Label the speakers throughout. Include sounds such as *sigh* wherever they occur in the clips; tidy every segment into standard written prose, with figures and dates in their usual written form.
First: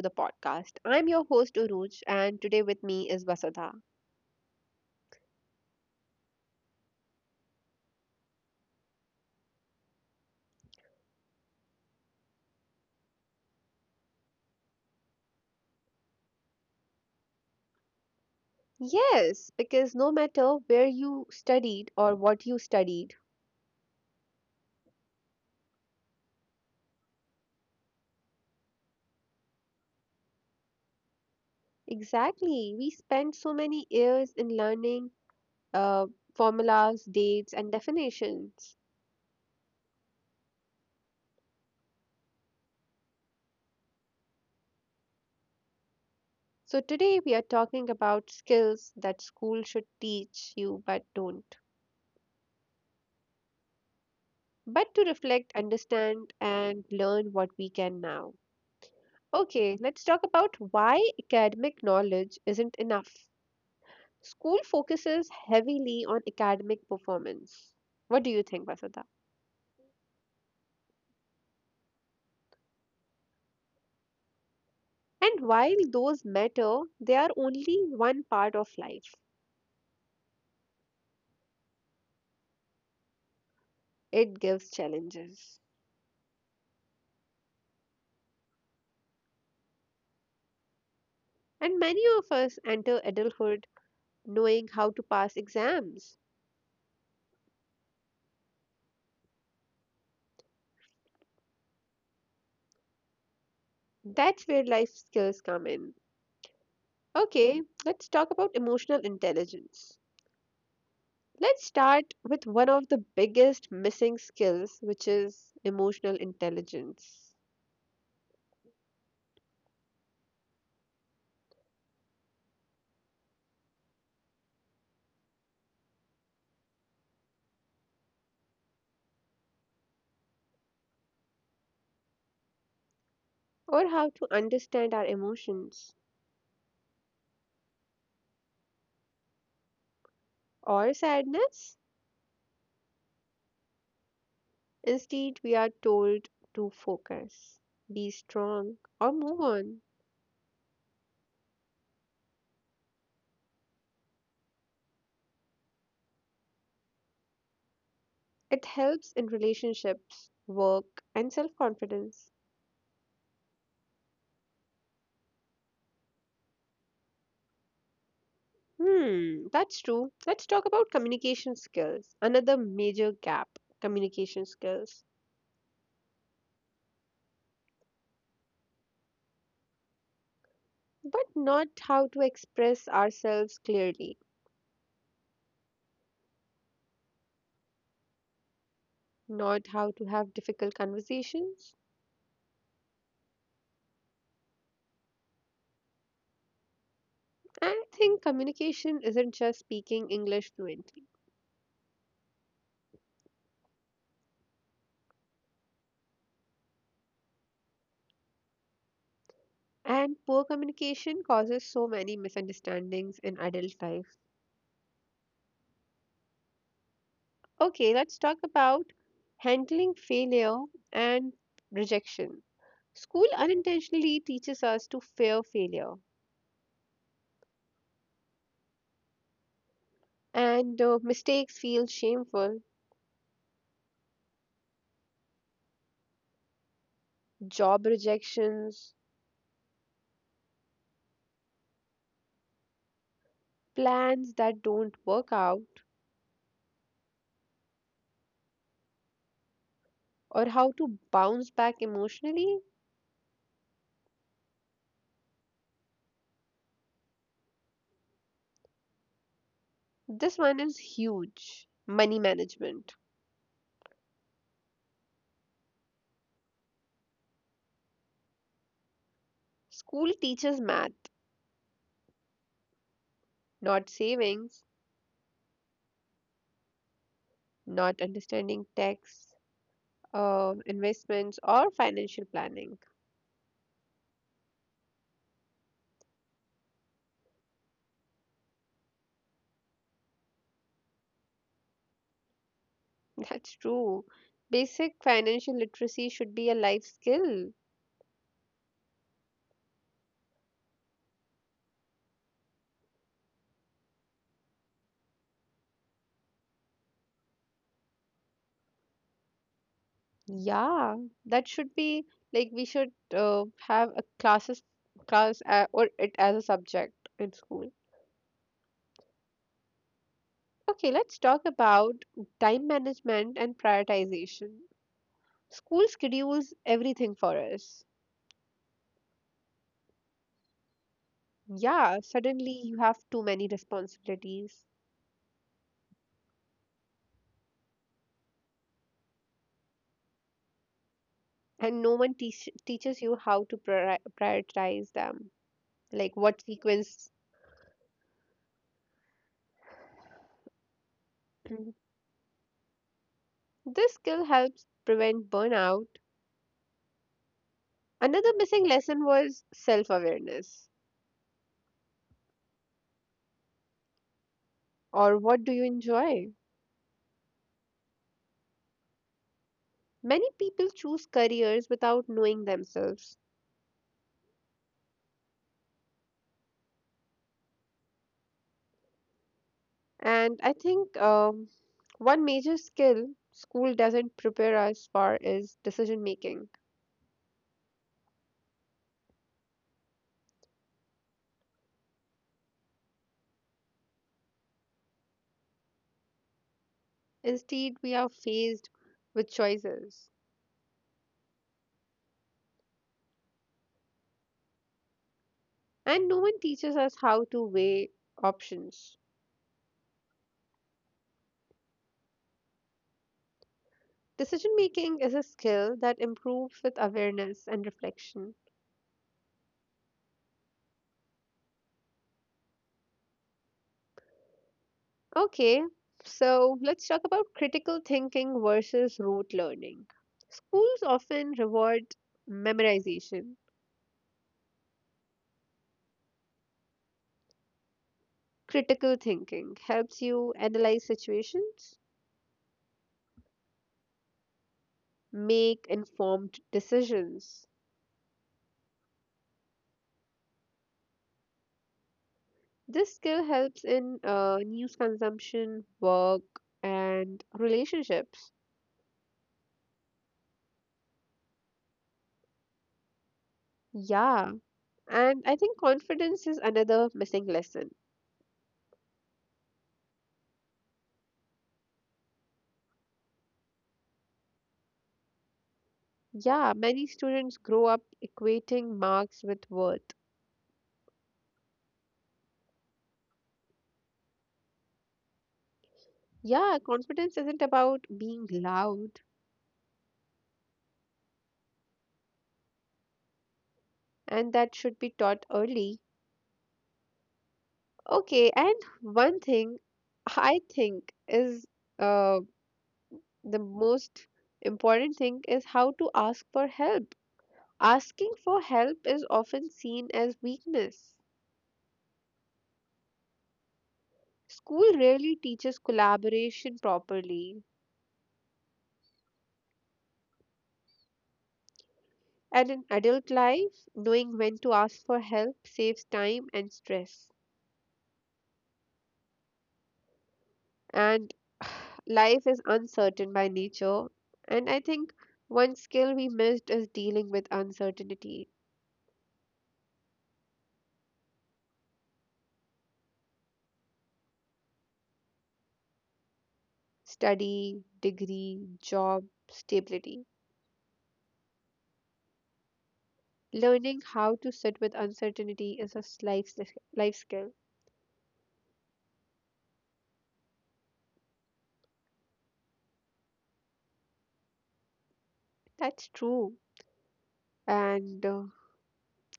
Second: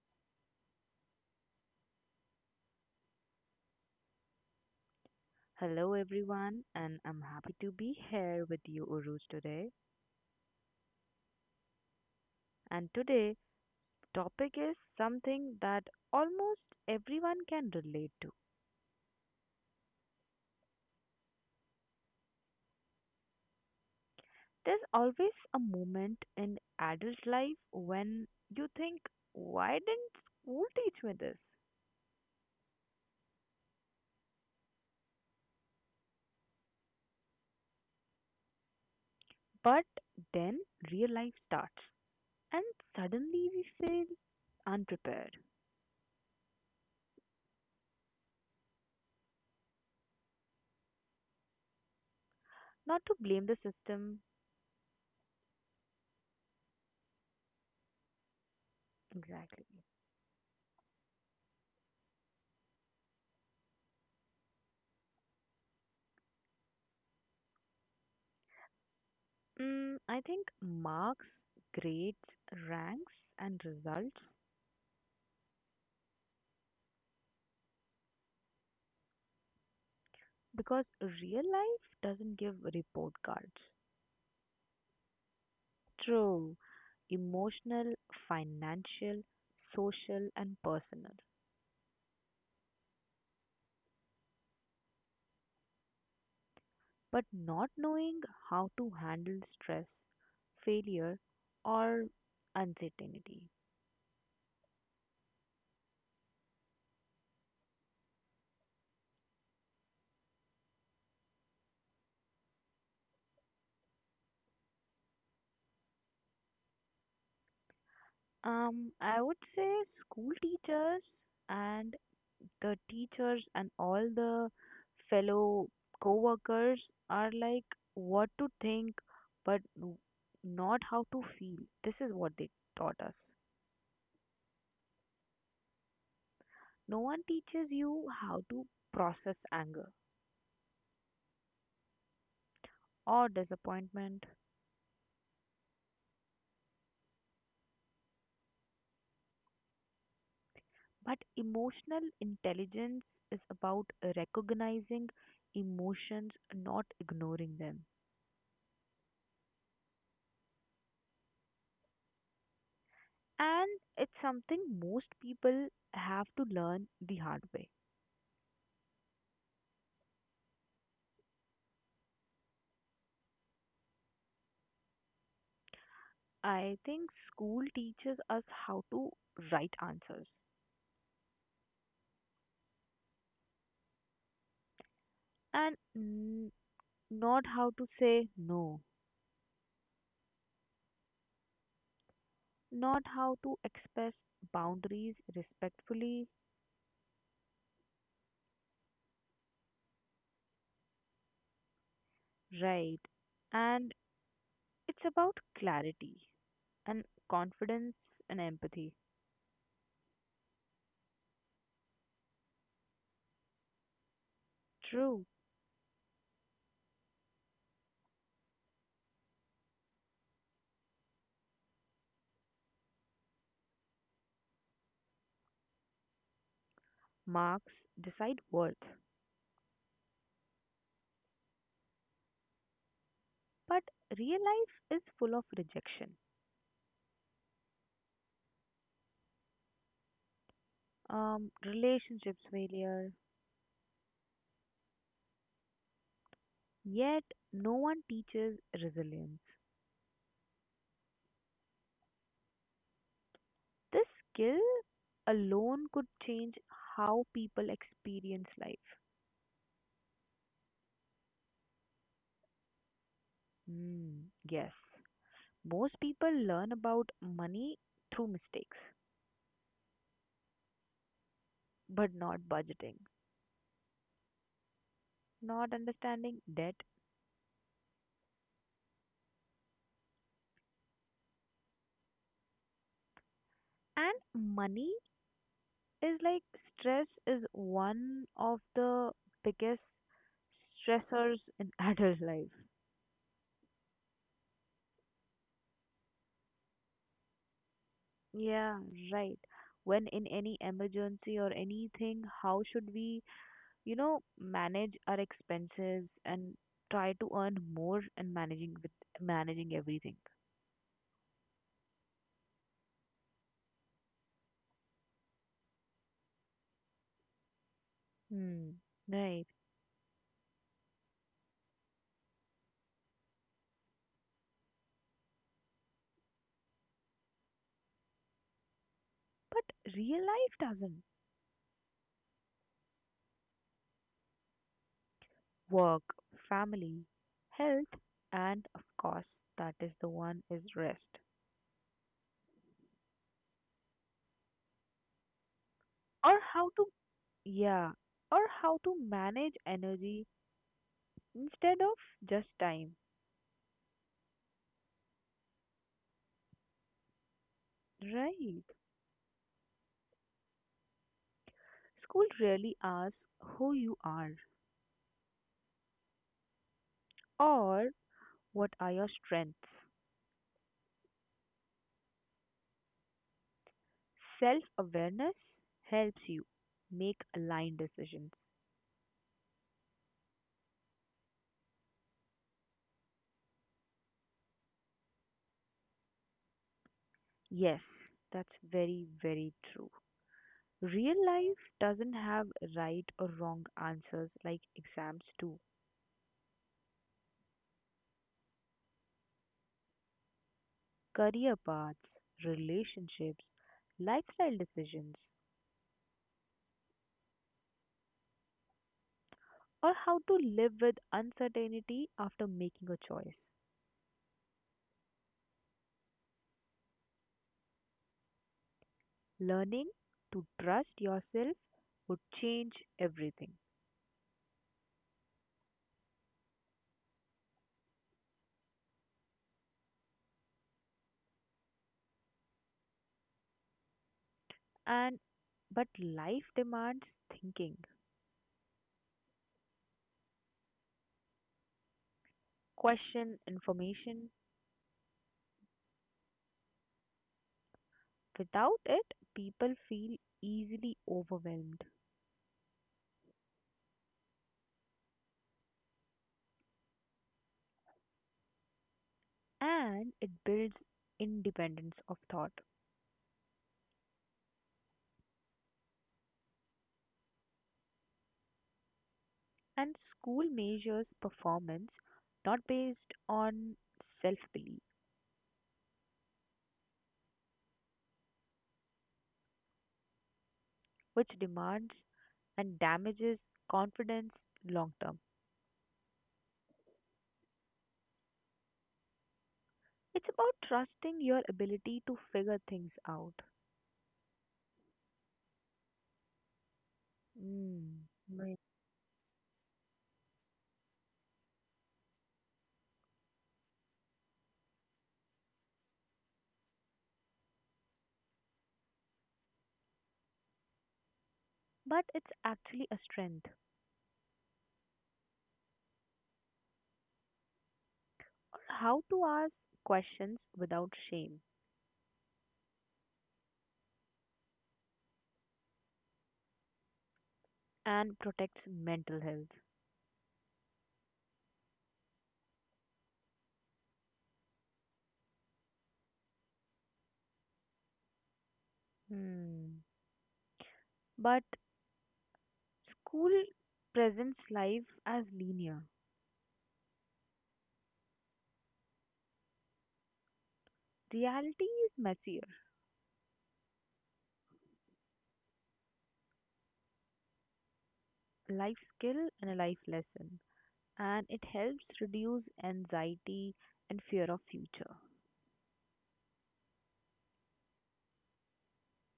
Speaker 1: the podcast. I'm your host, Uruj, and today with me is Vasudha.
Speaker 2: Hello, everyone, and I'm happy to be here with you, Uruj, today. And today, topic is something that almost everyone can relate to.
Speaker 1: Yes, because no matter where you studied or what you studied,
Speaker 2: There's always a moment in adult life when you think, "Why didn't school teach me this?"
Speaker 1: exactly, we spent so many years in learning uh, formulas, dates, and definitions.
Speaker 2: But then real life starts, and suddenly we feel unprepared.
Speaker 1: So today we are talking about skills that school should teach you but don't,
Speaker 2: Not to blame the system,
Speaker 1: but to reflect, understand, and learn what we can now.
Speaker 2: exactly.
Speaker 1: Okay, let's talk about why academic knowledge isn't enough. School focuses heavily on academic performance. What do you think, Vasudha?
Speaker 2: I think marks, grades, ranks, and results,
Speaker 1: And while those matter, they are only one part of life.
Speaker 2: because real life doesn't give report cards.
Speaker 1: It gives challenges.
Speaker 2: True, emotional, financial, social, and personal.
Speaker 1: And many of us enter adulthood knowing how to pass exams.
Speaker 2: But not knowing how to handle stress, failure, or uncertainty.
Speaker 1: That's where life skills come in. Okay, let's talk about emotional intelligence. Let's start with one of the biggest missing skills, which is emotional intelligence,
Speaker 2: I would say school teachers and the teachers and all the fellow co-workers are like what to think but not how to feel. This is what they taught us.
Speaker 1: or how to understand our emotions
Speaker 2: No one teaches you how to process anger
Speaker 1: or sadness.
Speaker 2: or disappointment.
Speaker 1: Instead, we are told to focus, be strong, or move on.
Speaker 2: But emotional intelligence is about recognizing emotions, not ignoring them,
Speaker 1: It helps in relationships, work, and self confidence.
Speaker 2: and it's something most people have to learn the hard way.
Speaker 1: Hmm, that's true. Let's talk about communication skills, another major gap communication skills,
Speaker 2: I think school teaches us how to write answers,
Speaker 1: but not how to express ourselves clearly.
Speaker 2: and not how to say no,
Speaker 1: Not how to have difficult conversations.
Speaker 2: not how to express boundaries respectfully,
Speaker 1: And I think communication isn't just speaking English fluently.
Speaker 2: right? And it's about clarity and confidence and empathy.
Speaker 1: And poor communication causes so many misunderstandings in adult life.
Speaker 2: True,
Speaker 1: Okay, let's talk about handling failure and rejection. School unintentionally teaches us to fear failure,
Speaker 2: marks decide worth,
Speaker 1: and mistakes feel shameful,
Speaker 2: but real life is full of rejection,
Speaker 1: job rejections,
Speaker 2: relationships failure,
Speaker 1: plans that don't work out,
Speaker 2: yet no one teaches resilience.
Speaker 1: or how to bounce back emotionally.
Speaker 2: This skill alone could change how people experience life.
Speaker 1: This one is huge money management.
Speaker 2: Yes, most people learn about money through mistakes,
Speaker 1: School teaches math,
Speaker 2: but not budgeting,
Speaker 1: not savings,
Speaker 2: not understanding debt.
Speaker 1: not understanding tax, investments, or financial planning.
Speaker 2: And money is like stress is one of the biggest stressors in *laughs* adult life.
Speaker 1: *laughs* That's true. Basic financial literacy should be a life skill.
Speaker 2: Yeah, right. When in any emergency or anything, how should we, you know, manage our expenses and try to earn more and managing with managing everything.
Speaker 1: Yeah, that should be like we should have a class or it as a subject in school.
Speaker 2: Hmm. Right.
Speaker 1: Okay, let's talk about time management and prioritization. School schedules everything for us.
Speaker 2: But real life doesn't.
Speaker 1: Yeah, suddenly you have too many responsibilities,
Speaker 2: Work, family, health, and of course, that is the one is rest.
Speaker 1: and no one teaches you how to prioritize them, like what
Speaker 2: Or how to,
Speaker 1: sequence.
Speaker 2: yeah, or how to manage energy instead
Speaker 1: *clears throat*
Speaker 2: of just time.
Speaker 1: This skill helps prevent burnout. Another
Speaker 2: Right.
Speaker 1: missing lesson was self-awareness,
Speaker 2: School really asks who you are
Speaker 1: or what do you enjoy?
Speaker 2: or what are your strengths.
Speaker 1: Many people choose careers without knowing themselves,
Speaker 2: Self awareness helps you make aligned decisions.
Speaker 1: and I think one major skill school doesn't prepare us for is decision making.
Speaker 2: Yes, that's very true. Real life doesn't have right or wrong answers like exams do.
Speaker 1: Instead, we are faced with choices.
Speaker 2: Career paths, relationships, lifestyle decisions,
Speaker 1: And no one teaches us how to weigh options.
Speaker 2: or how to live with uncertainty after making a choice.
Speaker 1: Decision making is a skill that improves with awareness and reflection.
Speaker 2: Learning to trust yourself would change everything.
Speaker 1: Okay, so let's talk about critical thinking versus rote learning. Schools often reward memorization.
Speaker 2: And but life demands thinking,
Speaker 1: Critical thinking helps you analyze situations,
Speaker 2: question information.
Speaker 1: make informed decisions.
Speaker 2: Without it, people feel easily overwhelmed,
Speaker 1: This skill helps in news consumption, work, and relationships.
Speaker 2: and it builds independence of thought.
Speaker 1: Yeah, and I think confidence is another missing lesson.
Speaker 2: And school measures performance not based on self belief,
Speaker 1: Yeah, many students grow up equating marks with worth.
Speaker 2: which demands and damages confidence long term.
Speaker 1: Yeah, confidence isn't about being loud,
Speaker 2: It's about trusting your ability to figure things out.
Speaker 1: and that should be taught early.
Speaker 2: Mm.
Speaker 1: Okay, and
Speaker 2: Right.
Speaker 1: one thing I think is uh, the most important thing is how to ask for help. Asking for help is often seen as weakness.
Speaker 2: But it's actually a strength,
Speaker 1: School rarely teaches collaboration properly.
Speaker 2: how to ask questions without shame
Speaker 1: And in adult life, knowing when to ask for help saves time and stress.
Speaker 2: and protects mental health.
Speaker 1: And *sighs* life is uncertain by nature. And I think one skill we missed is dealing with uncertainty,
Speaker 2: Hmm. But school presents life as linear.
Speaker 1: study, degree, job, stability.
Speaker 2: Reality is messier,
Speaker 1: Learning how to sit with uncertainty is a life skill.
Speaker 2: a life skill and a life lesson, and it helps reduce anxiety and fear of future.
Speaker 1: That's true. And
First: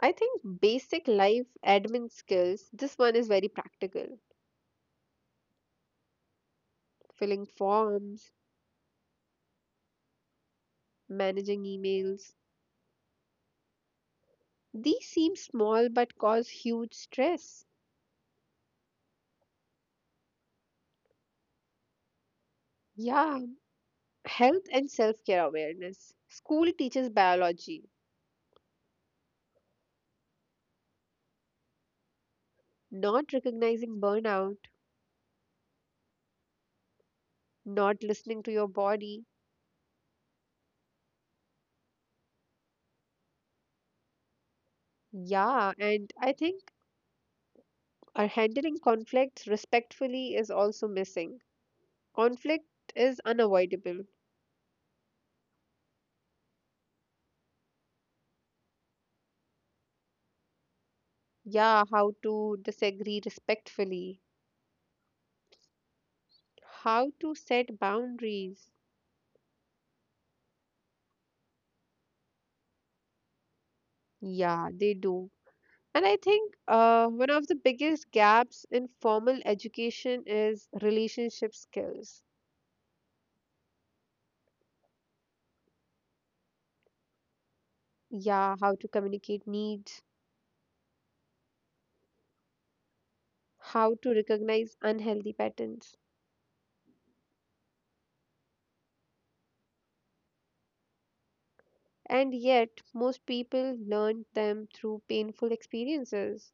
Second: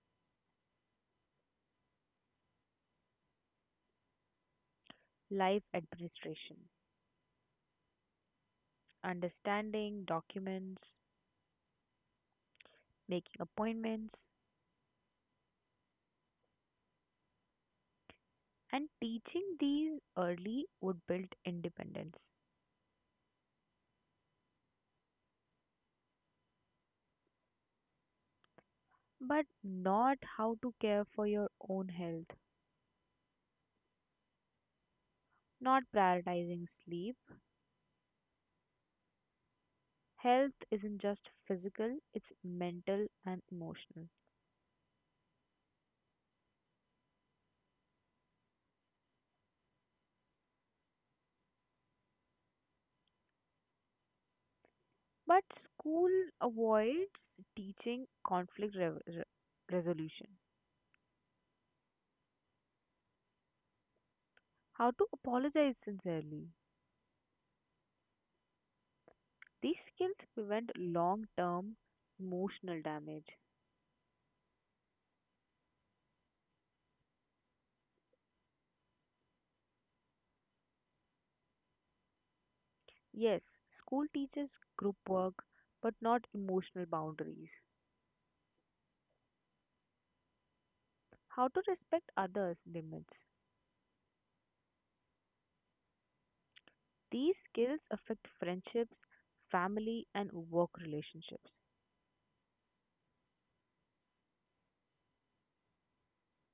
Speaker 1: I think basic life admin skills, this one is very practical.
Speaker 2: Life administration,
Speaker 1: Filling forms,
Speaker 2: understanding documents,
Speaker 1: managing emails.
Speaker 2: making appointments,
Speaker 1: These seem small but cause huge stress.
Speaker 2: and teaching these early would build independence,
Speaker 1: Yeah, health and self care awareness. School teaches biology,
Speaker 2: but not how to care for your own health,
Speaker 1: not recognizing burnout,
Speaker 2: not prioritizing sleep.
Speaker 1: not listening to your body.
Speaker 2: Health isn't just physical, it's mental and emotional.
Speaker 1: Yeah, and I think our handling conflicts respectfully is also missing. Conflict is unavoidable.
Speaker 2: But school avoids teaching conflict resolution,
Speaker 1: Yeah, how to disagree respectfully,
Speaker 2: how to apologize sincerely.
Speaker 1: how to set boundaries.
Speaker 2: These skills prevent long term emotional damage.
Speaker 1: Yeah, they do. And I think one of the biggest gaps in formal education is relationship skills.
Speaker 2: Yes, school teaches group work, but not emotional boundaries,
Speaker 1: Yeah, how to communicate needs,
Speaker 2: how to respect others' limits.
Speaker 1: how to recognize unhealthy patterns.
Speaker 2: These skills affect friendships, family, and work relationships.
Speaker 1: And yet, most people learn them through painful experiences.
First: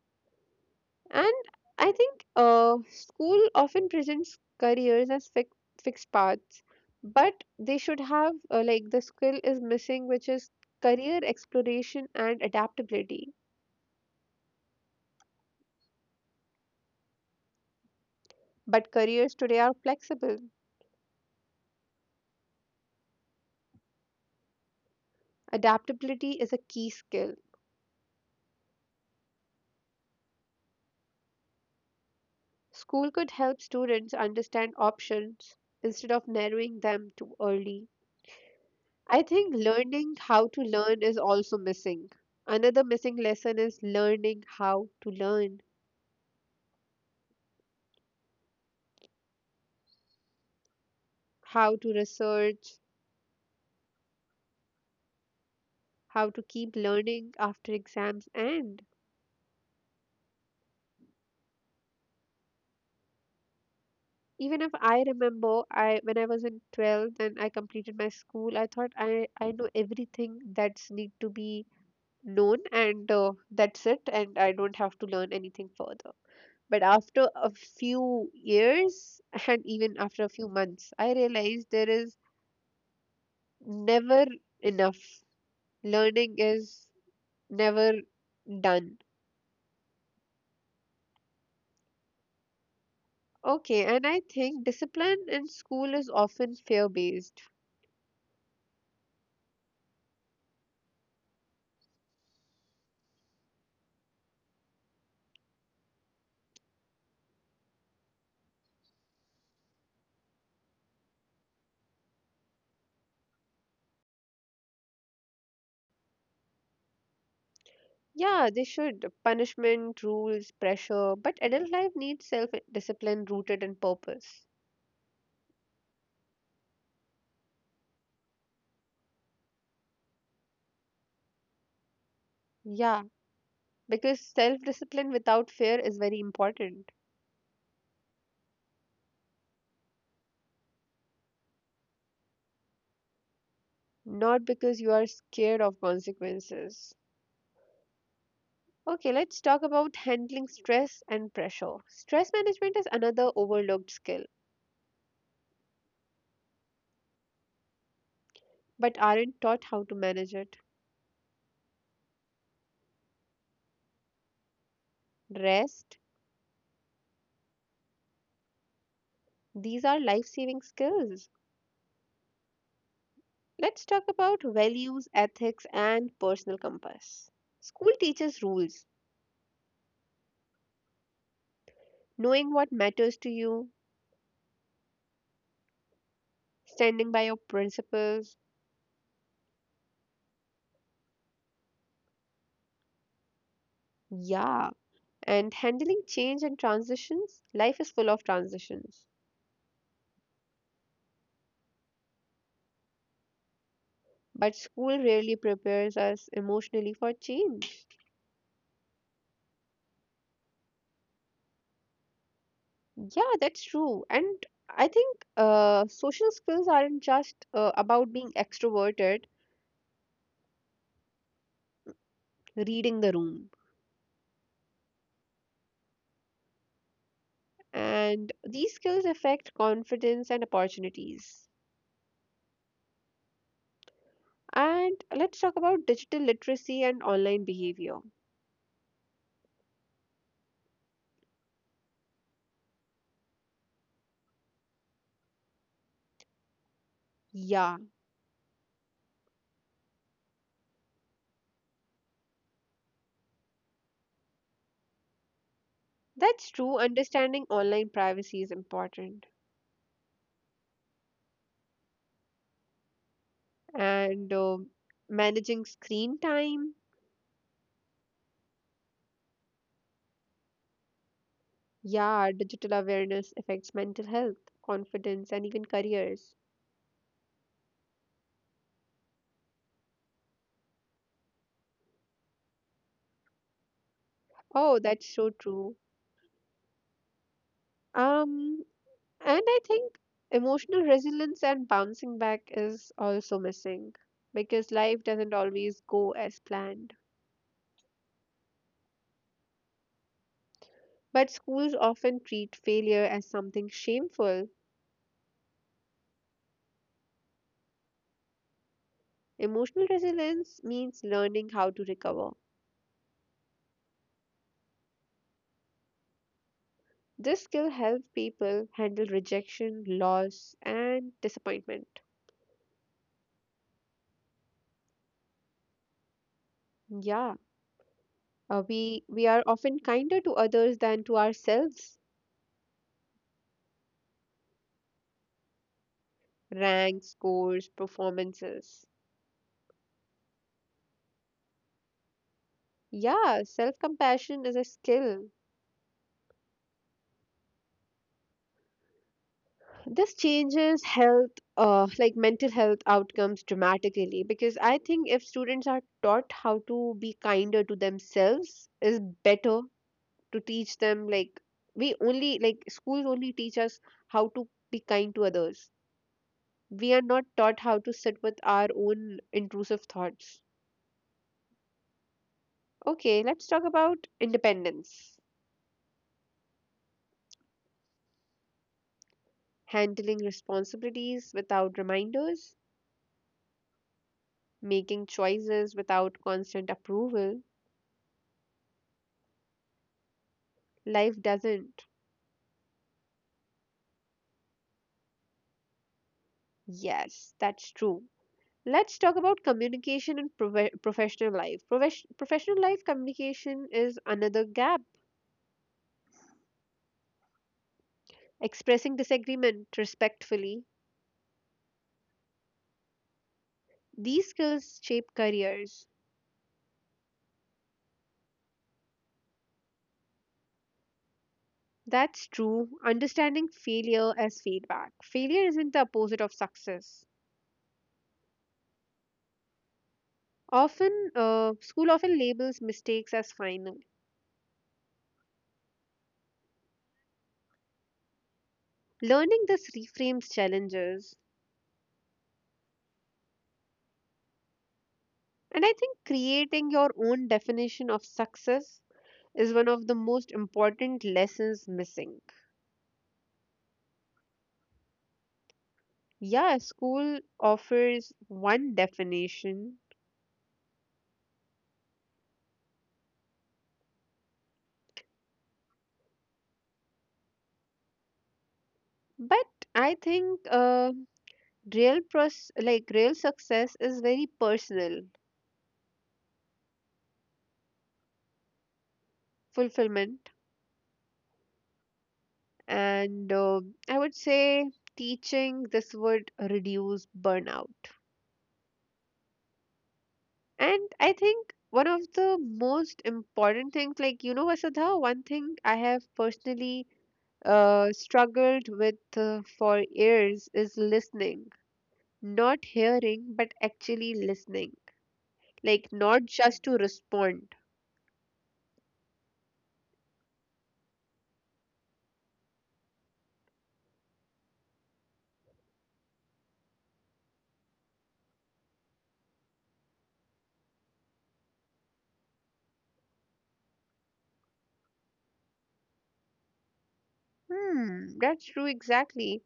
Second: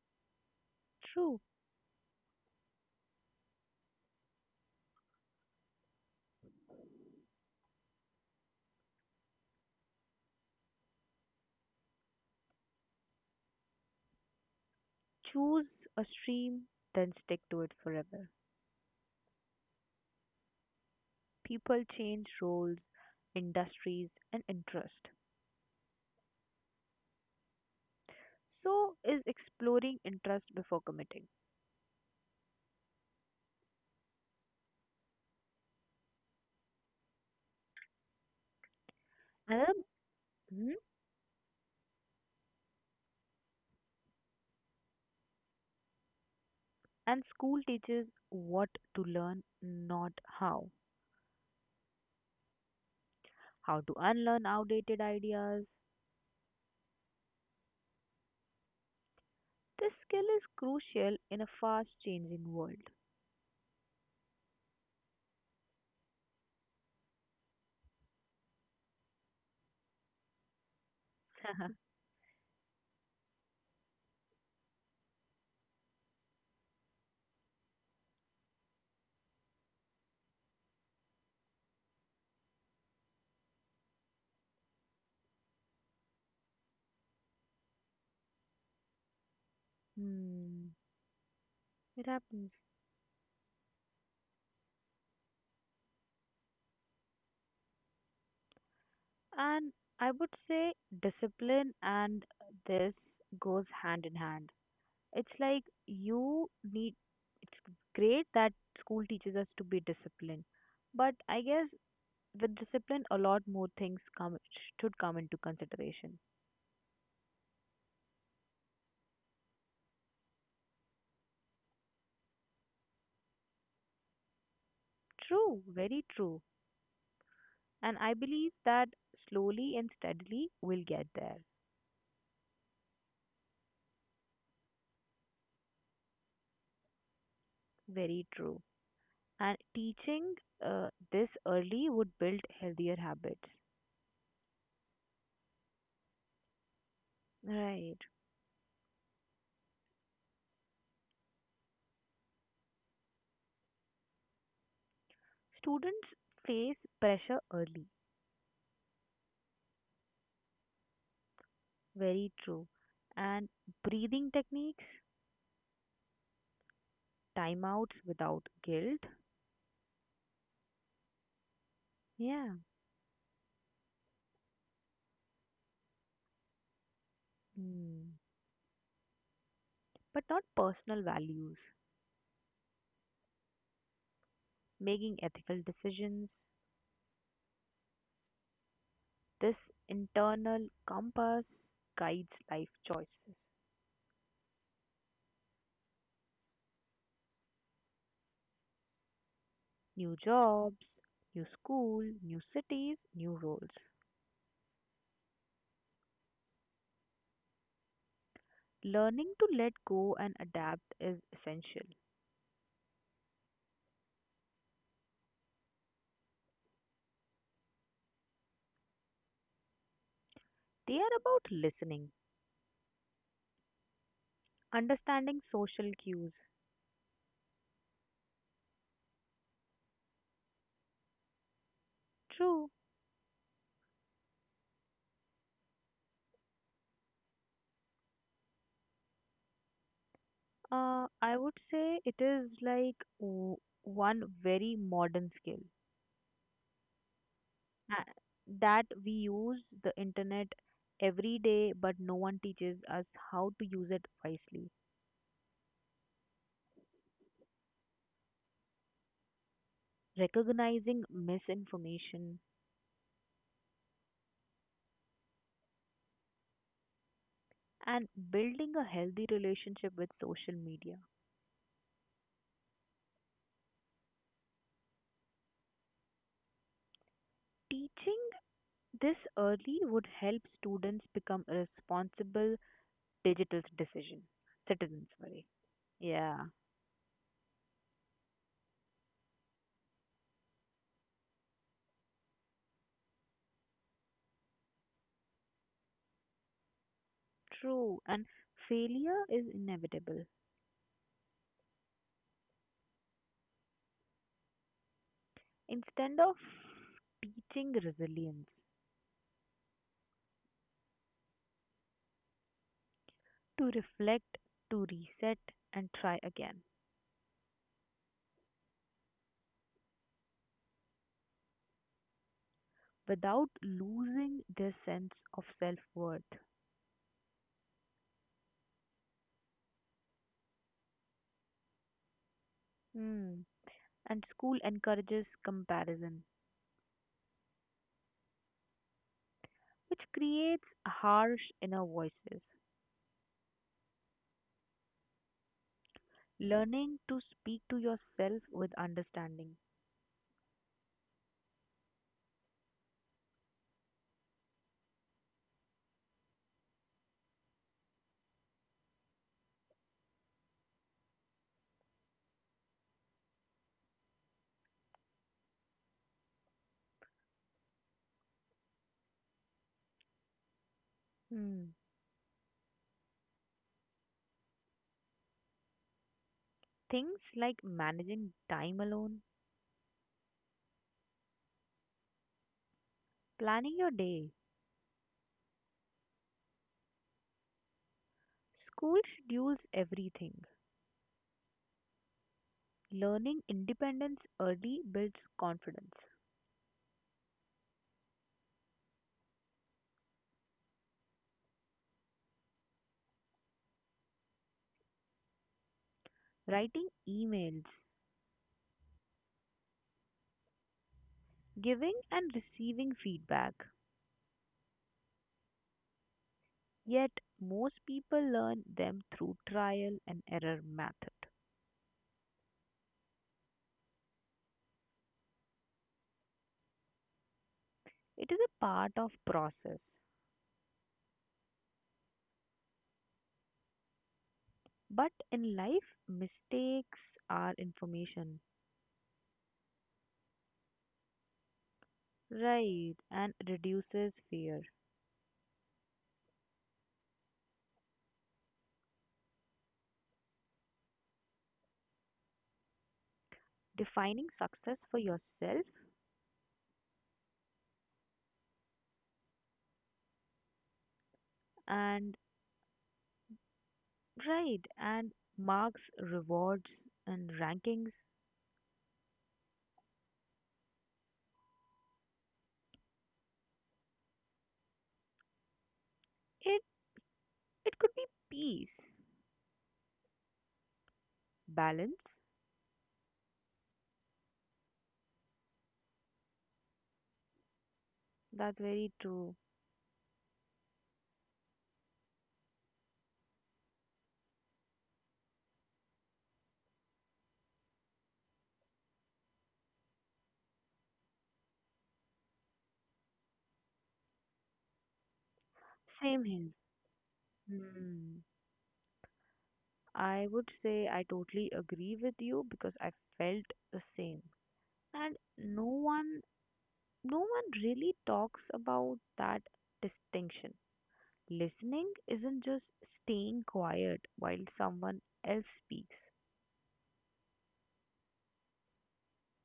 Speaker 1: And
Speaker 2: True.
Speaker 1: I think school often presents careers as fixed paths, but they should have, like, the skill is missing, which is career exploration and adaptability.
Speaker 2: Choose a stream, then stick to it forever.
Speaker 1: But careers today are flexible.
Speaker 2: People change roles, industries, and interest.
Speaker 1: Adaptability is a key skill.
Speaker 2: So is exploring interest before committing.
Speaker 1: School could help students understand options instead of narrowing them too early. I think
Speaker 2: Another,
Speaker 1: learning how to
Speaker 2: mhm.
Speaker 1: learn is also missing. Another missing lesson is learning how to learn,
Speaker 2: And school teaches what to learn, not how.
Speaker 1: how to research,
Speaker 2: How to unlearn outdated ideas.
Speaker 1: how to keep learning after exams end.
Speaker 2: This skill is crucial in a fast changing world.
Speaker 1: Even if I remember, I when I was in 12th and I completed my school, I thought I know everything that's need to be
Speaker 2: *laughs*
Speaker 1: known, and that's it, and I don't have to learn anything further. But after a few years, and even after a few months, I realized there is never enough, learning is never done.
Speaker 2: hmm, it happens.
Speaker 1: Okay, and I think discipline in school is often fear based.
Speaker 2: And I would say discipline and this goes hand in hand. It's like you need, it's great that school teaches us to be disciplined, but I guess with discipline, a lot more things come should come into consideration.
Speaker 1: Yeah, they should punishment rules pressure, but adult life needs self discipline rooted in purpose.
Speaker 2: True, very true. And I believe that slowly and steadily we'll get there.
Speaker 1: Yeah, because self discipline without fear is very important,
Speaker 2: Very true. And teaching this early would build healthier habits.
Speaker 1: not because you are scared of consequences.
Speaker 2: Right.
Speaker 1: Okay, let's talk about handling stress and pressure. Stress management is another overlooked skill,
Speaker 2: Students face pressure early.
Speaker 1: but aren't taught how to manage it.
Speaker 2: Very true. And breathing techniques,
Speaker 1: Rest,
Speaker 2: timeouts without guilt.
Speaker 1: these are life saving skills.
Speaker 2: Yeah.
Speaker 1: Let's talk about values, ethics, and personal compass. School
Speaker 2: Hmm.
Speaker 1: teaches rules,
Speaker 2: But not personal values.
Speaker 1: knowing what matters to you,
Speaker 2: Making ethical decisions.
Speaker 1: standing by your principles,
Speaker 2: This internal compass guides life choices.
Speaker 1: yeah, and handling change and transitions. Life is full of transitions.
Speaker 2: New jobs, new school, new cities, new roles.
Speaker 1: But school rarely prepares us emotionally for change.
Speaker 2: Learning to let go and adapt is essential.
Speaker 1: Yeah, that's true. And I think social skills aren't just about being extroverted,
Speaker 2: They are about listening,
Speaker 1: reading the room.
Speaker 2: understanding social cues.
Speaker 1: And these skills affect confidence and opportunities.
Speaker 2: True.
Speaker 1: And let's talk about digital literacy and online behavior.
Speaker 2: I would say it is like one very modern skill.
Speaker 1: Yeah,
Speaker 2: uh, that we use the internet every day, but no one teaches us how to use it wisely.
Speaker 1: that's true. Understanding online privacy is important.
Speaker 2: Recognizing misinformation
Speaker 1: And managing screen time.
Speaker 2: and building a healthy relationship with social media.
Speaker 1: Yeah, digital awareness affects mental health, confidence, and even careers.
Speaker 2: Teaching this early would help students become responsible digital decision
Speaker 1: Oh, that's
Speaker 2: citizens.
Speaker 1: so
Speaker 2: Sorry.
Speaker 1: true.
Speaker 2: Yeah,
Speaker 1: Um, and I think emotional resilience and bouncing back is also missing, because life doesn't always go as planned.
Speaker 2: true. And failure is inevitable.
Speaker 1: But schools often treat failure as something shameful.
Speaker 2: Instead of teaching resilience,
Speaker 1: Emotional resilience means learning how to recover.
Speaker 2: to reflect, to reset, and try again
Speaker 1: This skill helps people handle rejection, loss, and disappointment.
Speaker 2: without losing their sense of self worth.
Speaker 1: Yeah, we are often kinder to others than to ourselves.
Speaker 2: Hmm. And school encourages comparison,
Speaker 1: Ranks, scores, performances.
Speaker 2: which creates harsh inner voices.
Speaker 1: Yeah, self compassion is a skill.
Speaker 2: Learning to speak to yourself with understanding.
Speaker 1: This changes health, like mental health outcomes dramatically, because I think if students are taught how to be kinder to themselves, is better to teach them. Like, we only, like, schools only teach us how to be kind to others. We are not taught how to sit with our own intrusive thoughts.
Speaker 2: Hmm.
Speaker 1: Okay, let's talk about independence.
Speaker 2: Things like managing time alone,
Speaker 1: Handling responsibilities without reminders,
Speaker 2: planning your day,
Speaker 1: making choices without constant approval.
Speaker 2: school schedules everything.
Speaker 1: Life doesn't.
Speaker 2: Learning independence early builds confidence.
Speaker 1: Yes, that's true. Let's talk about communication and professional life. Professional life communication is another gap.
Speaker 2: Writing emails,
Speaker 1: Expressing disagreement respectfully.
Speaker 2: giving and receiving feedback,
Speaker 1: These skills shape careers.
Speaker 2: yet most people learn them through trial and error method.
Speaker 1: That's true. Understanding failure as feedback. Failure isn't the opposite of success.
Speaker 2: It is a part of process,
Speaker 1: Often, school often labels mistakes as final.
Speaker 2: but in life mistakes are information,
Speaker 1: Learning this reframes challenges.
Speaker 2: right, and reduces fear.
Speaker 1: And I think creating your own definition of success is one of the most important lessons missing.
Speaker 2: Defining success for yourself
Speaker 1: Yeah, school offers one definition,
Speaker 2: and right and marks, rewards and rankings.
Speaker 1: but I think real pros like real success is very personal
Speaker 2: It it could be peace,
Speaker 1: fulfillment,
Speaker 2: balance.
Speaker 1: and I would say teaching this would reduce burnout.
Speaker 2: That's very true.
Speaker 1: And I think one of the most important things, like, you know, Vasudha, one thing I have personally struggled with for years is listening. Not hearing, but actually listening. Like, not
Speaker 2: Same here.
Speaker 1: just to respond.
Speaker 2: Hmm. I would say I totally agree with you because I felt the same. And no one really talks about that distinction. Listening isn't just staying quiet while someone else speaks.
Speaker 1: Hmm, that's true, exactly.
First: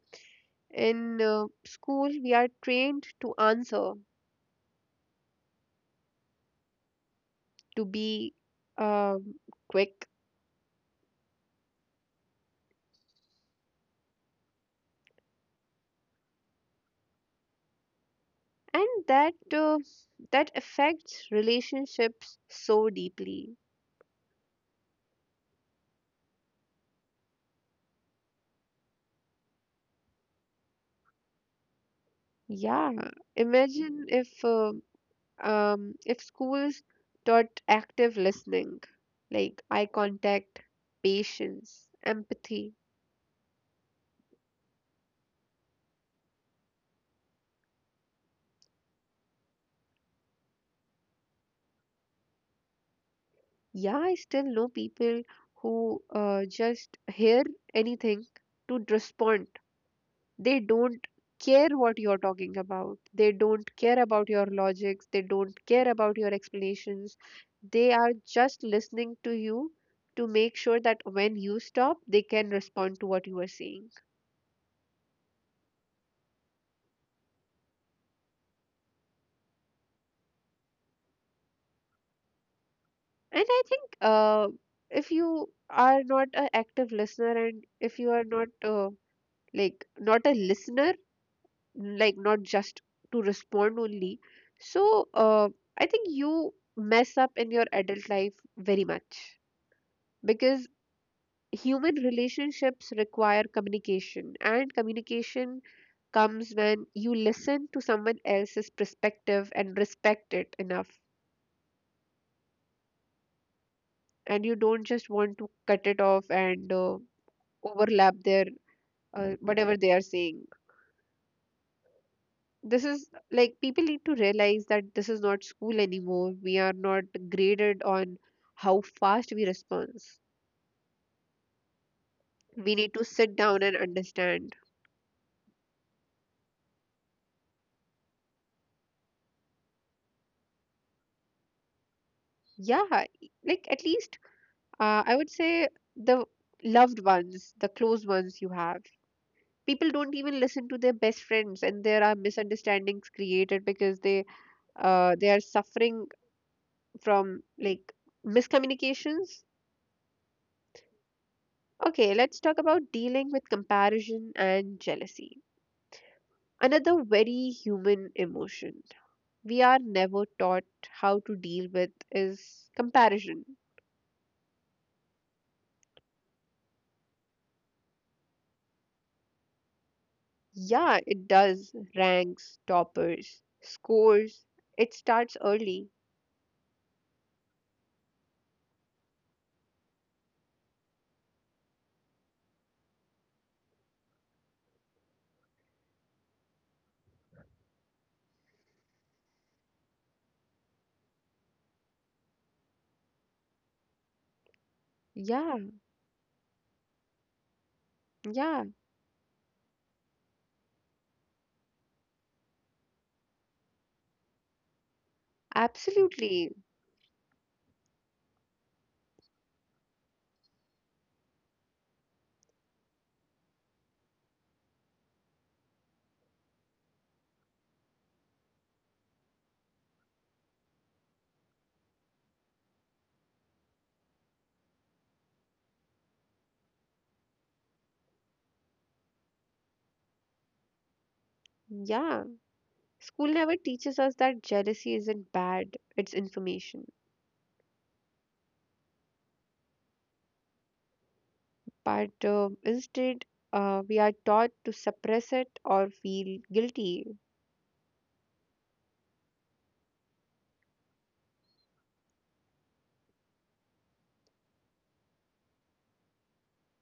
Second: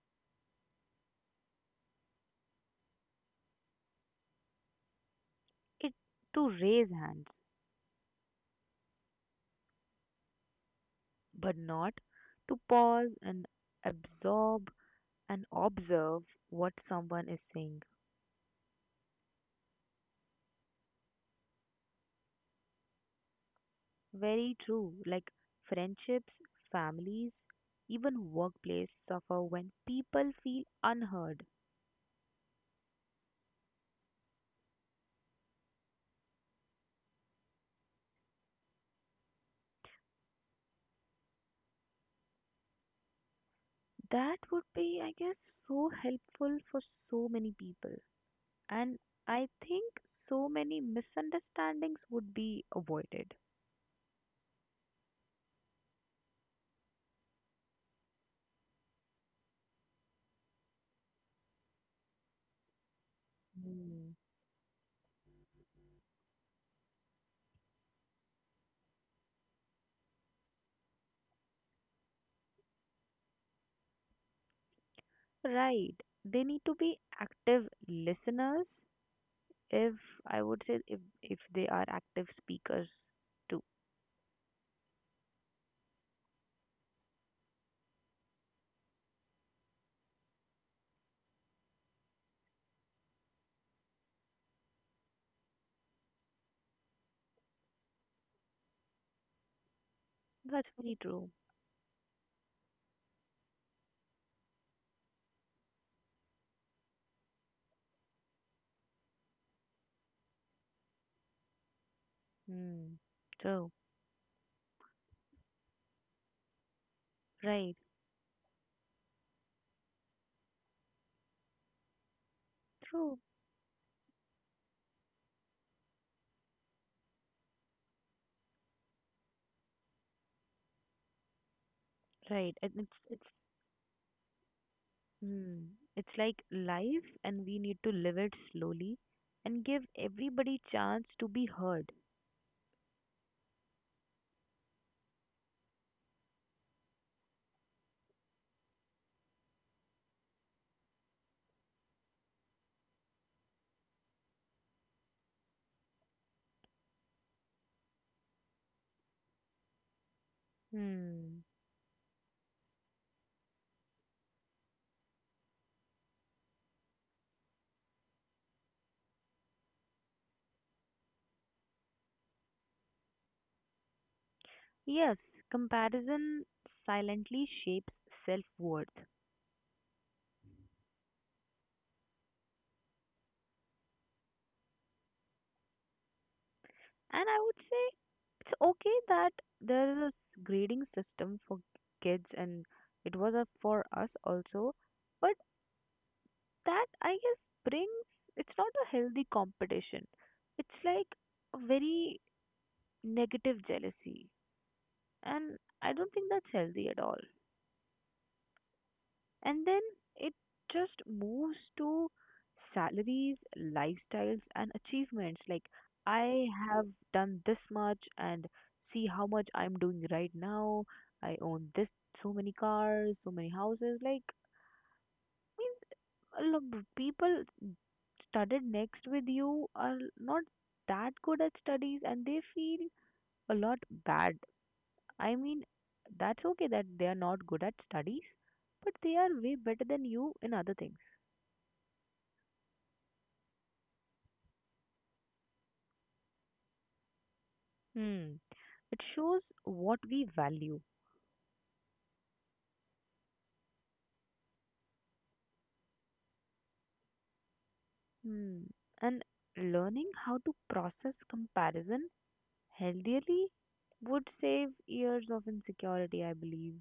Speaker 1: In school, we are trained to answer.
Speaker 2: It to raise hands,
Speaker 1: To be um, quick,
Speaker 2: but not to pause and absorb and observe what someone is saying.
Speaker 1: and that affects relationships so deeply.
Speaker 2: Very true. Like friendships, families, even workplace suffer when people feel unheard.
Speaker 1: Yeah, imagine if if schools taught active listening, like eye contact, patience, empathy.
Speaker 2: That would be, I guess, so helpful for so many people. And I think so many misunderstandings would be avoided.
Speaker 1: Yeah, I still know people who just hear anything to respond. They don't care what you're talking about, they don't care
Speaker 2: Hmm.
Speaker 1: about your logics, they don't care about your explanations. They are just listening to you to make sure that when you stop they can respond to what you are saying.
Speaker 2: Right. They need to be active listeners if I would say if they are active speakers
Speaker 1: And I
Speaker 2: too.
Speaker 1: think if you are not an active listener, and if you are not like not a listener, like not just to respond only, so I think you mess up in your adult life very much, because
Speaker 2: That's very true.
Speaker 1: human relationships require communication, and communication comes when you listen to someone else's perspective and respect it enough,
Speaker 2: Hmm. True.
Speaker 1: and you don't just want to cut it off and
Speaker 2: Right.
Speaker 1: overlap their whatever they are saying. This is
Speaker 2: True.
Speaker 1: like people need to realize that this is not school anymore. We are not graded on how fast we respond.
Speaker 2: Right. And
Speaker 1: We need
Speaker 2: it's
Speaker 1: to
Speaker 2: it's
Speaker 1: sit down and understand.
Speaker 2: hmm, it's like life and we need to live it slowly and give everybody chance to be heard.
Speaker 1: Yeah, like at least, I would say, the loved ones, the close ones you have. People don't even listen to their best friends, and there are misunderstandings created because they are suffering from like miscommunications.
Speaker 2: Hmm.
Speaker 1: Okay, let's talk about dealing with comparison and jealousy. Another very human emotion we are never taught how to deal with is comparison.
Speaker 2: Yes, comparison silently shapes self-worth.
Speaker 1: Yeah, it does ranks, toppers, scores. It starts early.
Speaker 2: And I would say it's okay that there is a grading system for kids and it was a, for us also, but that I guess brings it's not a healthy competition. It's like a very negative jealousy,
Speaker 1: Yeah,
Speaker 2: and I don't think that's healthy at all.
Speaker 1: yeah,
Speaker 2: And then it just moves to salaries, lifestyles, and achievements. Like, I
Speaker 1: absolutely.
Speaker 2: have done this much, and see how much I'm doing right now. I own this, so many cars, so many houses. Like, I mean, a lot of people studied next with you are not that good at studies, and they feel a lot bad. I mean, that's okay that they are not good at studies, but they are way better than you in other things.
Speaker 1: Yeah. School never teaches us that jealousy isn't bad, it's information.
Speaker 2: Hmm. It shows what we value.
Speaker 1: But instead, we are taught to suppress it or feel guilty.
Speaker 2: Hmm. And learning how to process comparison healthily would save years of insecurity, I believe.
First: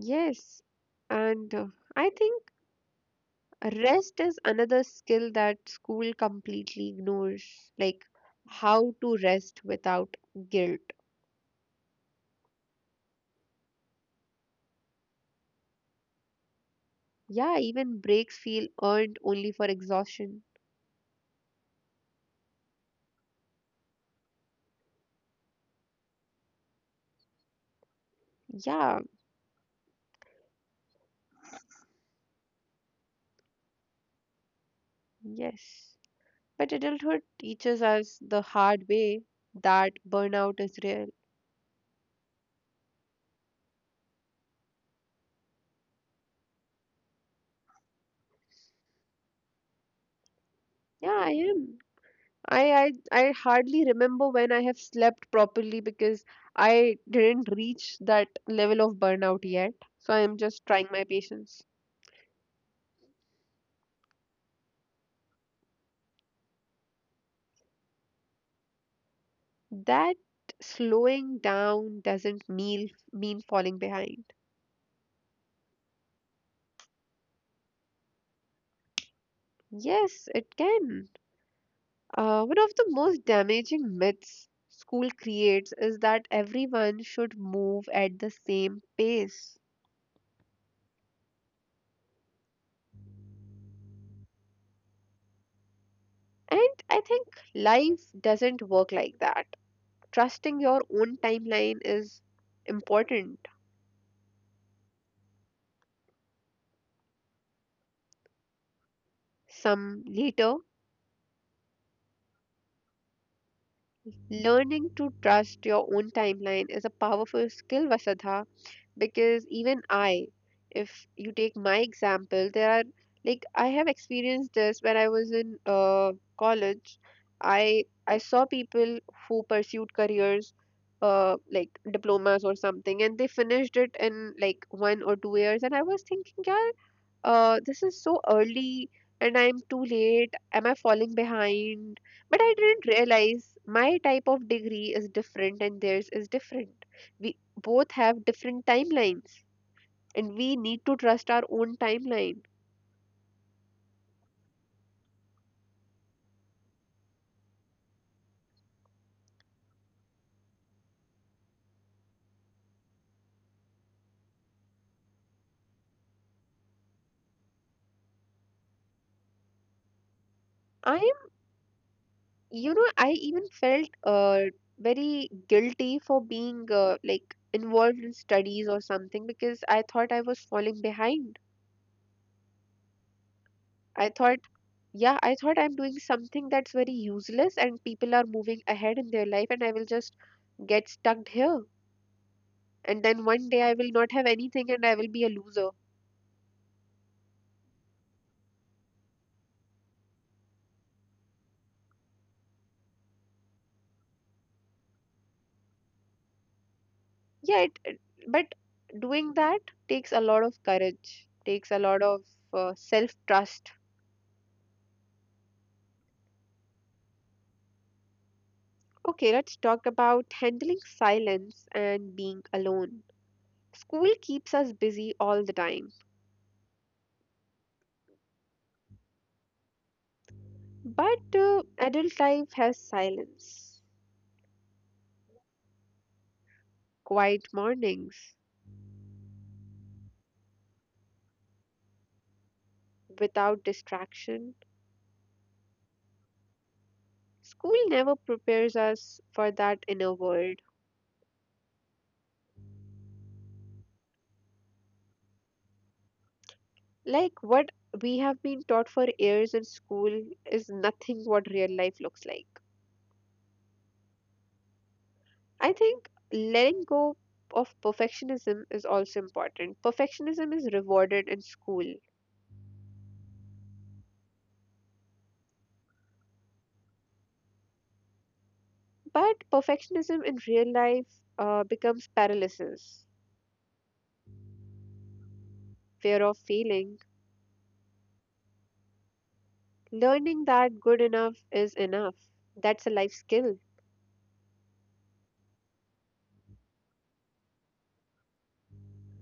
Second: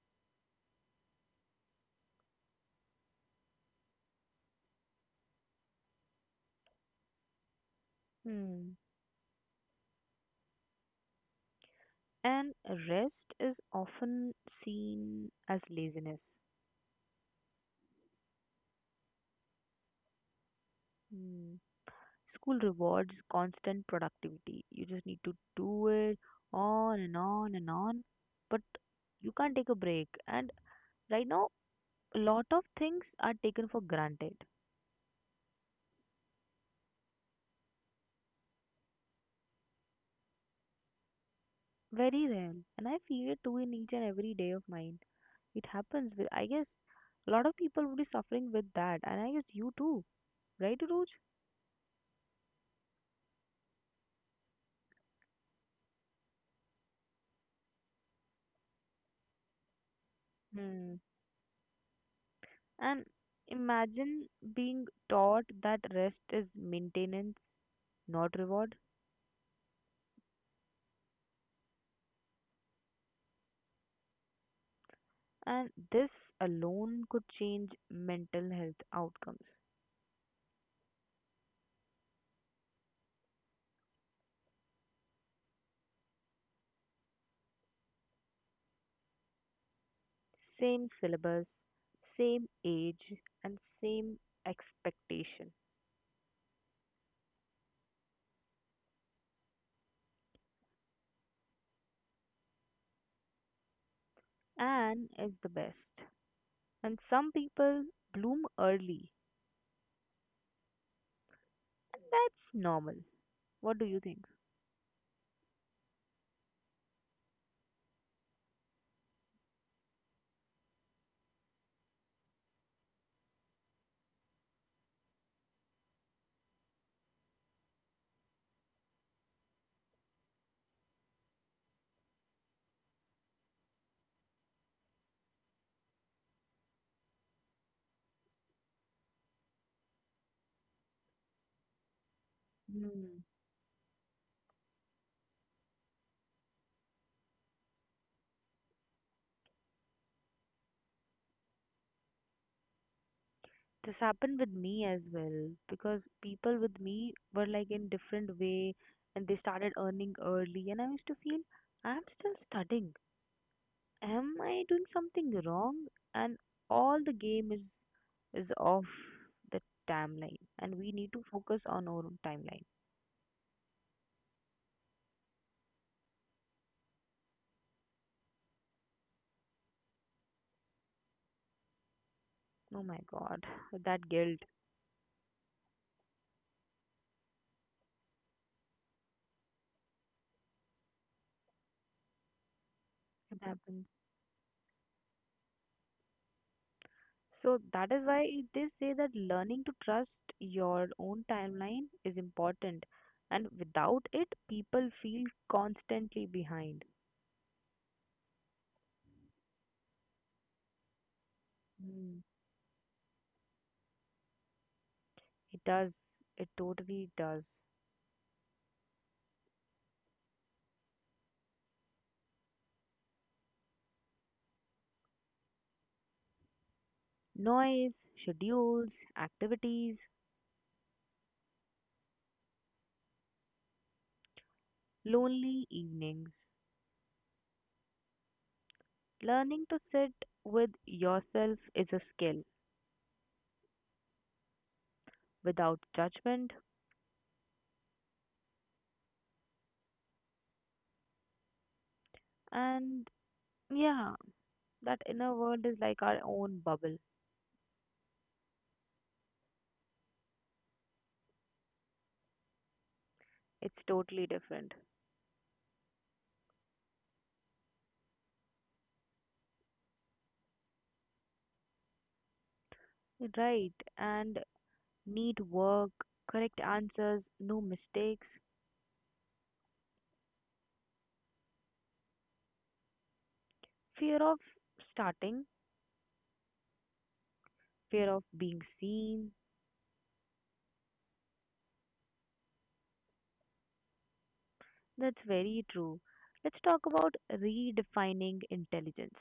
Speaker 1: Yes. And I think rest is another skill that school completely ignores, like
Speaker 2: Hmm.
Speaker 1: how to rest without guilt.
Speaker 2: And rest is often seen as laziness.
Speaker 1: Yeah, even breaks feel earned only for exhaustion.
Speaker 2: Hmm. School rewards constant productivity. You just need to do it on and on and on, but
Speaker 1: Yeah,
Speaker 2: you can't take a break. And right now, a lot of things are taken for granted.
Speaker 1: yes. But adulthood teaches us the hard way that burnout is real.
Speaker 2: Very rare. And I feel it too in each and every day of mine. It happens. With- I guess a lot of people would be suffering with that. And I guess you too. Right, Ruj?
Speaker 1: Yeah, I am. I, I I hardly remember when I have slept properly, because I didn't reach that level of burnout yet. So I am just trying
Speaker 2: Hmm.
Speaker 1: my patience.
Speaker 2: And imagine being taught that rest is maintenance, not reward.
Speaker 1: That slowing down doesn't mean falling behind.
Speaker 2: And this alone could change mental health outcomes.
Speaker 1: Yes, it can. One of the most damaging myths school creates is that everyone should move at the same pace.
Speaker 2: Same syllabus, same age, and same expectation.
Speaker 1: And I think life doesn't work like that. Trusting your own timeline is important.
Speaker 2: Anne is the best. And some people bloom early.
Speaker 1: Some later,
Speaker 2: That's normal. What do you think?
Speaker 1: learning to trust your own timeline is a powerful skill, Vasudha, because even I, if you take my example, there are like I have experienced this when I was in college. I saw people who pursued careers like diplomas or something, and they finished it in like 1 or 2 years, and I was thinking yeah this is so early and I'm too late. Am I falling behind? But I didn't
Speaker 2: Hmm.
Speaker 1: realize my type of degree is different and theirs is different. We both have different timelines and we need to trust our own timeline.
Speaker 2: This happened with me as well because people with me were like in different way and they started earning early and I used to feel I'm still studying. Am I doing something wrong? And all the game is off the timeline, and we
Speaker 1: I
Speaker 2: need
Speaker 1: am,
Speaker 2: to focus on our own timeline.
Speaker 1: you know, I even felt very guilty for being like involved in studies or something because I thought I was falling behind.
Speaker 2: Oh my God,
Speaker 1: I
Speaker 2: that
Speaker 1: thought,
Speaker 2: guilt
Speaker 1: yeah, I thought I'm doing something that's very useless and people are moving ahead in their life and I will just get stuck here. And then
Speaker 2: it
Speaker 1: one day I
Speaker 2: happens.
Speaker 1: will not have anything and I will be a loser.
Speaker 2: So that is why they say that learning to trust your own timeline is important, and without it, people feel constantly behind.
Speaker 1: Yeah, but doing that takes a lot of courage, takes a lot of
Speaker 2: Mm,
Speaker 1: self trust.
Speaker 2: it does. It totally does.
Speaker 1: Okay, let's talk about handling silence and being alone. School keeps us busy all the time,
Speaker 2: Noise, schedules, activities,
Speaker 1: but adult life has silence,
Speaker 2: lonely evenings.
Speaker 1: quiet mornings,
Speaker 2: Learning to sit with yourself is a skill
Speaker 1: without distraction.
Speaker 2: without judgment.
Speaker 1: School never prepares us for that inner world.
Speaker 2: And yeah, that inner world is like our own bubble.
Speaker 1: Like what we have been taught for years in school is nothing what real life looks like.
Speaker 2: It's totally different.
Speaker 1: I think letting go of perfectionism is also important. Perfectionism is rewarded in school,
Speaker 2: Right. And need work, correct answers, no mistakes,
Speaker 1: but perfectionism in real life becomes paralysis,
Speaker 2: fear of starting,
Speaker 1: fear of failing,
Speaker 2: fear of being seen.
Speaker 1: learning that good enough is enough. That's a life skill.
Speaker 2: That's very true. Let's talk about redefining intelligence,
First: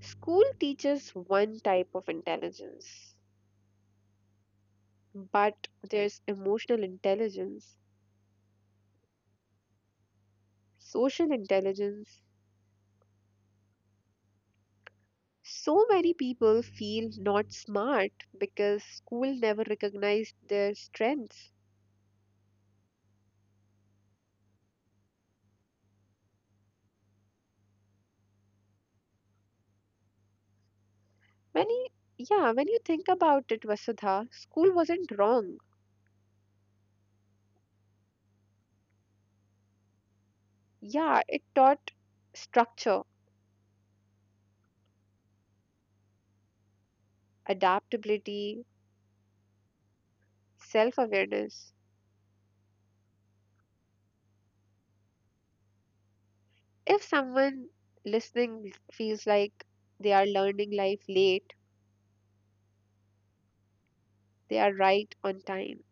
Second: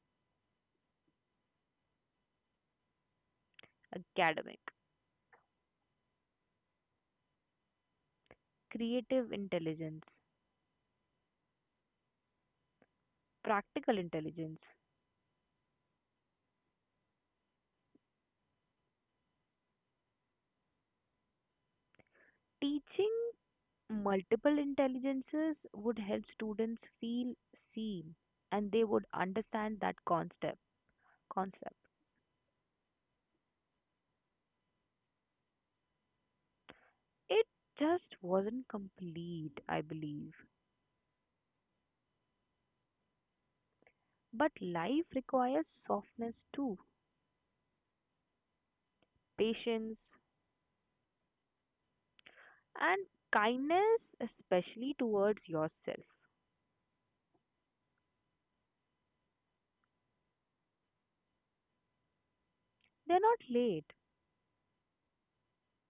Speaker 1: School teaches one type of intelligence,
Speaker 2: academic,
Speaker 1: but there's emotional intelligence,
Speaker 2: creative intelligence,
Speaker 1: social intelligence.
Speaker 2: practical intelligence,
Speaker 1: So many people feel not smart because school never recognized their strengths.
Speaker 2: teaching multiple intelligences would help students feel seen, and they would understand that concept.
Speaker 1: Many, yeah, when you think about it, Vasudha, school wasn't wrong.
Speaker 2: It just wasn't complete, I believe.
Speaker 1: Yeah, it taught structure,
Speaker 2: But life requires softness too,
Speaker 1: adaptability,
Speaker 2: patience
Speaker 1: self awareness.
Speaker 2: and kindness, especially towards yourself.
Speaker 1: If someone listening feels like they are learning life late,
Speaker 2: They're not late,
Speaker 1: they are right on time.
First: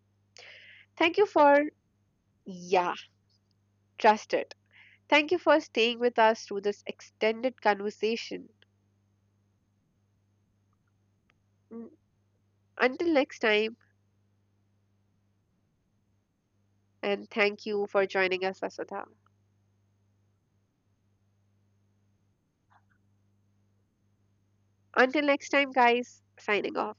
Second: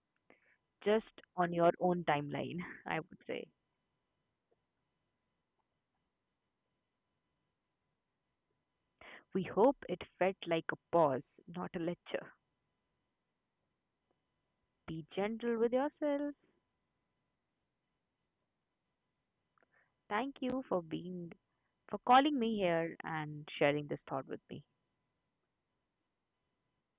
Speaker 1: Thank
Speaker 2: just
Speaker 1: you
Speaker 2: on
Speaker 1: for,
Speaker 2: your own timeline, *laughs*
Speaker 1: yeah,
Speaker 2: I would say.
Speaker 1: trust it. Thank you for staying with us through this extended conversation.
Speaker 2: We hope it felt like a pause, not a
Speaker 1: Mm,
Speaker 2: lecture.
Speaker 1: until next time,
Speaker 2: Be gentle with yourself.
Speaker 1: and thank you for joining us, Vasudha.
Speaker 2: Thank you for being for calling me here and sharing this thought with me.
Speaker 1: Until next time, guys, signing off.